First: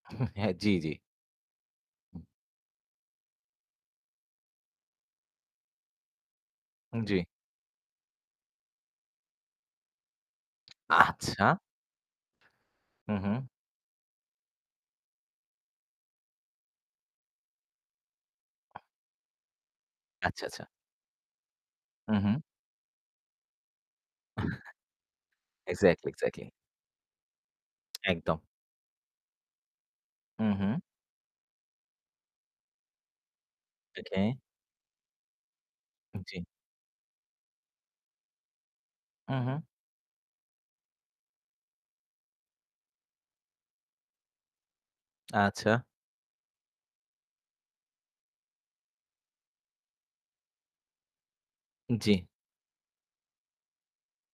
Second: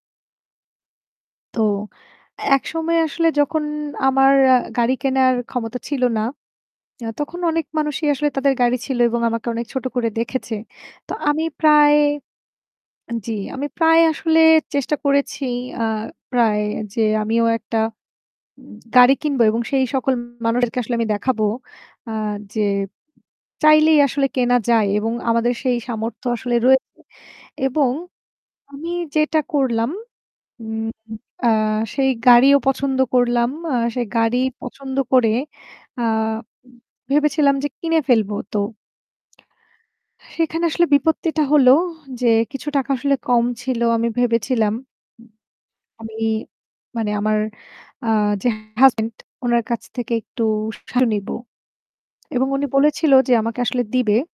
হু, হ্যাঁ। জি, জি। তো একসময় আসলে যখন আমার আ গাড়ি কেনার ক্ষমতা ছিল না, হুম, অ্যা জি। তখন অনেক মানুষই আসলে তাদের গাড়ি ছিল এবং আমাকে অনেক ছোট করে দেখেছে। তো আচ্ছা। আমি প্রায় হু, হু। জি, আমি প্রায় আসলে চেষ্টা করেছি আ প্রায় যে আমিও একটা উ গাড়ি কিনবো এবং সেই সকল আচ্ছা, আচ্ছা। মানুষদেরকে আসলে আমি দেখাবো আ উহু। যে চাইলেই আসলে কেনা যায় এবং আমাদের সেই Exactly, সামর্থ্য exactly. আসলে রয়েছে এবং একদম। আমি যেটা করলাম হু, হু। উম আ সেই গাড়িও পছন্দ করলাম। আ সেই গাড়ি ওকে। পছন্দ করে আ উ জি। উ ভেবেছিলাম যে কিনে ফেলবো। তো হু, হু। সেখানে আসলে বিপত্তিটা হলো যে কিছু টাকা আসলে কম ছিল। আমি ভেবেছিলাম আচ্ছা। আমি মানে আমার আ যে হাজব্যান্ড উনার কাছ থেকে একটু সাহায্য নিবো। জি। এবং উনি বলেছিল যে আমাকে আসলে দিবে।